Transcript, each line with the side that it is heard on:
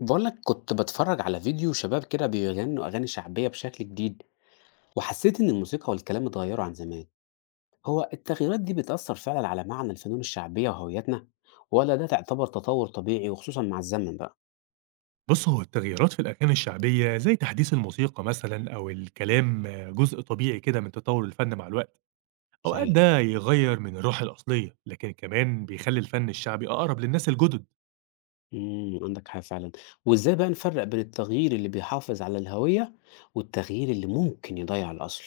left: بقول لك كنت بتفرج على فيديو شباب كده بيغنوا أغاني شعبية بشكل جديد، وحسيت إن الموسيقى والكلام اتغيروا عن زمان. هو التغييرات دي بتأثر فعلا على معنى الفنون الشعبية وهويتنا، ولا ده تعتبر تطور طبيعي وخصوصا مع الزمن بقى؟
right: بُص، هو التغييرات في الأغاني الشعبية زي تحديث الموسيقى مثلًا أو الكلام جزء طبيعي كده من تطور الفن مع الوقت، أوقات
left: صحيح.
right: ده يغير من الروح الأصلية، لكن كمان بيخلي الفن الشعبي أقرب للناس الجدد.
left: عندك حاجة فعلا. وإزاي بقى نفرق بين التغيير اللي بيحافظ على الهوية، والتغيير اللي ممكن يضيع الأصل؟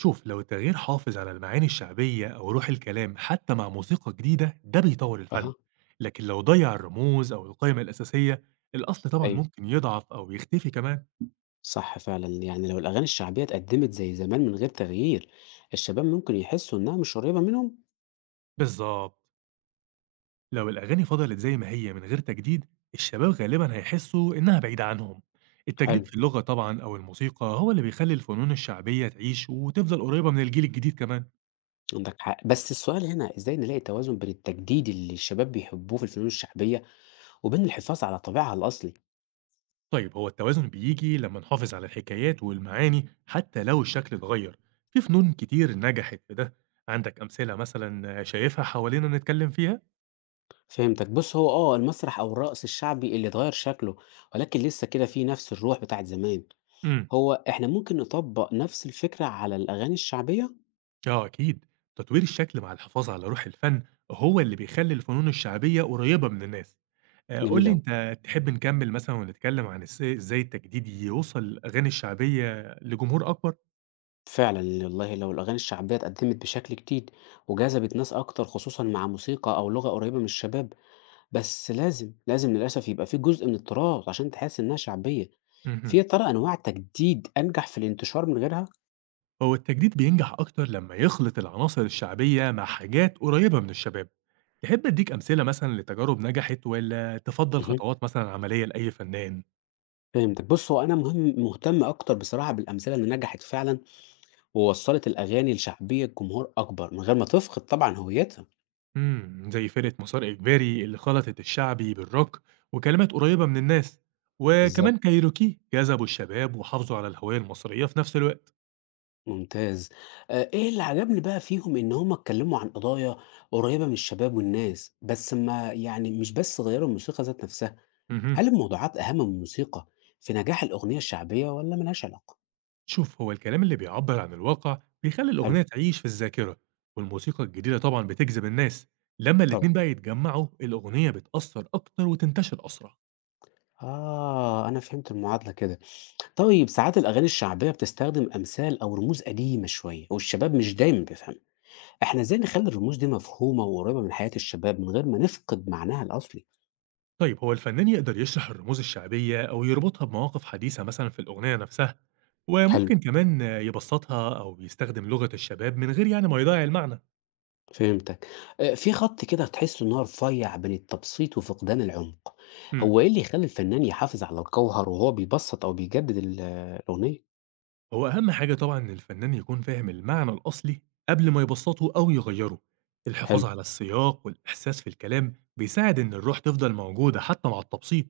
right: شوف، لو التغيير حافظ على المعاني الشعبية أو روح الكلام حتى مع موسيقى جديدة، ده بيطور الفن،
left: أها.
right: لكن لو ضيع الرموز أو القيم الأساسية، الأصل طبعًا
left: أيوه
right: ممكن يضعف أو يختفي كمان.
left: صح فعلا، يعني لو الأغاني الشعبية اتقدمت زي زمان من غير تغيير، الشباب ممكن يحسوا إنها مش قريبة منهم.
right: بالضبط. لو الأغاني فضلت زي ما هي من غير تجديد، الشباب غالبا هيحسوا إنها بعيدة عنهم.
left: حلو.
right: التجديد في اللغة طبعا أو الموسيقى هو اللي بيخلي الفنون الشعبية تعيش وتفضل قريبة من الجيل الجديد كمان.
left: عندك حق، بس السؤال هنا ازاي نلاقي توازن بين التجديد اللي الشباب بيحبوه في الفنون الشعبية، وبين الحفاظ على طابعها الأصلي.
right: طيب، هو التوازن بيجي لما نحافظ على الحكايات والمعاني حتى لو الشكل اتغير. في فنون كتير نجحت في ده. عندك أمثلة مثلا شايفها حوالينا نتكلم فيها؟
left: فهمتك، بص هو المسرح أو الرقص الشعبي اللي اتغير شكله، ولكن لسه كده فيه نفس الروح بتاعت زمان.
right: امم.
left: هو احنا ممكن نطبق نفس الفكرة على الأغاني الشعبية؟
right: آه أكيد. تطوير الشكل مع الحفاظ على روح الفن هو اللي بيخلي الفنون الشعبية قريبة من الناس. قُل
left: جميل
right: لي،
left: أوي.
right: أنت تحب نكمّل مثلًا ونتكلّم عن إزاي التجديد يوصّل الأغاني الشعبية لجمهور أكبر؟
left: فعلا، والله لو الأغاني الشعبية اتقدمت بشكل جديد، وجذبت ناس أكتر خصوصا مع موسيقى أو لغة قريبة من الشباب، بس لازم للأسف يبقى في جزء من التراث عشان تحس إنها شعبية. في
right: اهم.
left: يا ترى أنواع تجديد أنجح في الانتشار من غيرها؟
right: هو التجديد بينجح أكتر لمّا يخلِط العناصر الشعبية مع حاجات قريّبة من الشباب. تحب أدّيك أمثلة مثلًا لتجارب نجحت والّا تفضّل
left: اهم،
right: خطوات مثلًا عملية لأي فنّان؟
left: فهمتك. بُص، هو أنا مهتم أكتر بصراحة بالأمثلة اللي نجحت فعلًا، ووصّلت الأغاني لشعبية جمهور أكبر من غير ما تفقد طبعًا هويتها.
right: إمم. زي فرقة مسار إجباري اللي خلطت الشعبي بالروك وكلمات قريّبة من الناس، وكمان
left: بالضبط.
right: كايروكي جذبوا الشباب وحافظوا على الهوية المصرية في نفس الوقت.
left: ممتاز. إيه اللي عجبني بقى فيهم إن هم اتكلموا عن قضايا قريبة من الشباب والناس، بس ما يعني مش بس غيّروا الموسيقى ذات نفسها.
right: اهم.
left: هل الموضوعات أهم من الموسيقى في نجاح الأغنية الشعبية والّا ما لهاش علاقة؟
right: شوف، هو الكلام اللي بيعبر عن الواقع بيخلي
left: حلو.
right: الأغنية تعيش في الذاكرة، والموسيقى الجديدة طبعا بتجذب الناس. لما الاتنين
left: طبعًا.
right: بقى يتجمعوا، الأغنية بتأثر أكتر وتنتشر أسرع.
left: آه، أنا فهمت المعادلة كده. طيب ساعات الأغاني الشعبية بتستخدم أمثال أو رموز قديمة شوية والشباب مش دايمًا بيفهمها. إحنا إزاي نخلّي الرموز دي مفهومة وقريبة من حياة الشباب من غير ما نفقد معناها الأصلي؟
right: طيب، هو الفنان يقدر يشرح الرموز الشعبية أو يربطها بمواقف حديثة مثلا في الأغنية نفسها،
left: حلو،
right: وممكن كمان يبسطها أو يستخدم لغة الشباب من غير يعني ما يضيع المعنى.
left: فهمتك. في خَط كده تحس إن هو رفيّع بين التبسيط وفقدان العمق.
right: مم.
left: هو إيه اللي يخلّي الفنان يحافظ على الجوهر وهو بيبسّط أو بيجدد الأغنية؟
right: هو أهم حاجة طبعًا إن الفنان يكون فاهم المعنى الأصلي قبل ما يبسّطه أو يغيّره، الحفاظ
left: حلو.
right: على السياق والإحساس في الكلام بيساعد إن الروح تفضل موجودة حتى مع التبسيط.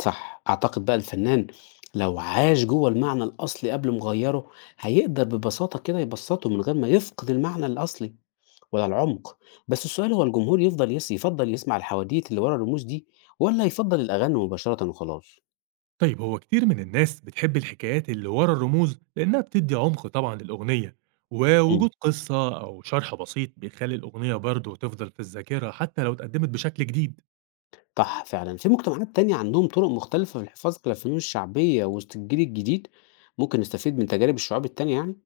left: صح، أعتقد بقى الفنان لو عاش جوّه المعنى الأصلي قبل ما يغيّره، هيقدر ببساطة كده يبسّطه من غير ما يفقد المعنى الأصلي ولا العمق، بس السؤال هو الجمهور يفضل يس يفضّل يسمع الحواديت اللي ورا الرموز دي، والّا يفضّل الأغاني مباشرةً وخلاص؟
right: طيب، هو كتير من الناس بتحب الحكايات اللي ورا الرموز لأنها بتدّي عمق طبعًا للأغنية،
left: إمم،
right: ووجود قصة أو شرح بسيط بيخلّي الأغنية برضه تفضل في الذاكرة حتى لو اتقدمت بشكل جديد.
left: صح فعلًا، في مجتمعات تانية عندهم طرق مختلفة في الحفاظ على الفنون الشعبية وسط الجيل الجديد، ممكن نستفيد من تجارب الشعوب التانية يعني؟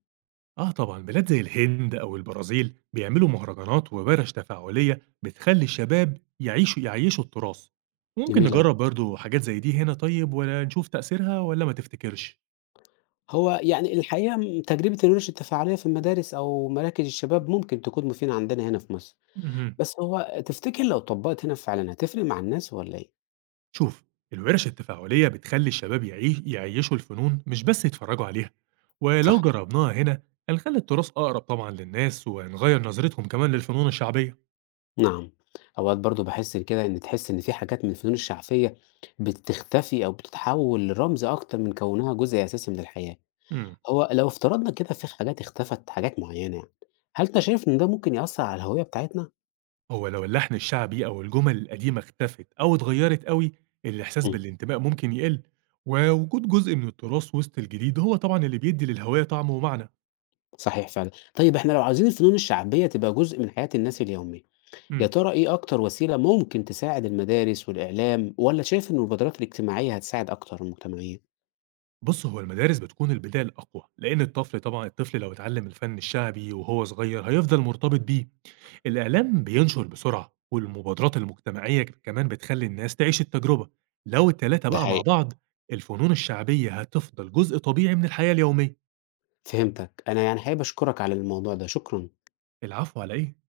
right: آه طبعًا، بلاد زي الهند أو البرازيل بيعملوا مهرجانات وورش تفاعلية بتخلّي الشباب يعيّشوا التراث، ممكن
left: جميل أوي.
right: نجرّب برضه حاجات زي دي هنا، طيب والّا نشوف تأثيرها والّا ما تفتكرش؟
left: هو يعني الحقيقة م تجربة الورش التفاعلية في المدارس أو مراكز الشباب ممكن تكون مفيدة عندنا هنا في مصر،
right: اهم.
left: بس هو تفتكر لو اتطبّقت هنا فعلًا هتفرق مع الناس والّا إيه؟
right: شوف، الورش التفاعلية بتخلّي الشباب يعيّشوا الفنون مش بس يتفرّجوا عليها، ولو
left: صح،
right: جرّبناها هنا هنخلّي التراث أقرب طبعًا للناس ونغيّر نظرتهم كمان للفنون الشعبية.
left: نعم. أوقات برضه باحس كده إن تحس إن في حاجات من الفنون الشعبية بتختفي أو بتتحوّل لرمز أكتر من كونها جزء أساسي من الحياة.
right: إمم.
left: هو لو افترضنا كده في حاجات اختفت، حاجات معيّنة يعني، هل أنت شايف إن ده ممكن يأثّر على الهوية بتاعتنا؟
right: هو لو اللحن الشعبي أو الجمل القديمة اختفت أو اتغيرت أوي، الإحساس
left: إمم،
right: بالانتماء ممكن يقل، ووجود جزء من التراث وسط الجديد هو طبعًا اللي بيدي للهوية طعم ومعنى.
left: صحيح فعلًا. طيب إحنا لو عاوزين الفنون الشعبية تبقى جزء من حياة الناس اليومية، يا
right: امم.
left: ترى إيه أكتر وسيلة ممكن تساعد المدارس والإعلام، ولا شايف إن المبادرات الاجتماعية هتساعد أكتر المجتمعية؟
right: بُص، هو المدارس بتكون البداية الأقوى، لأن الطفل لو اتعلم الفن الشعبي وهو صغير هيفضل مرتبط بيه. الإعلام بينشر بسرعة، والمبادرات المجتمعية كمان بتخلي الناس تعيش التجربة. لو ال3
left: ده
right: بقى مع
left: حقيقي.
right: بعض، الفنون الشعبية هتفضل جزء طبيعي من الحياة اليومية.
left: فهمتك. أنا يعني حابب أشكرك على الموضوع ده، شكرا.
right: العفو على إيه؟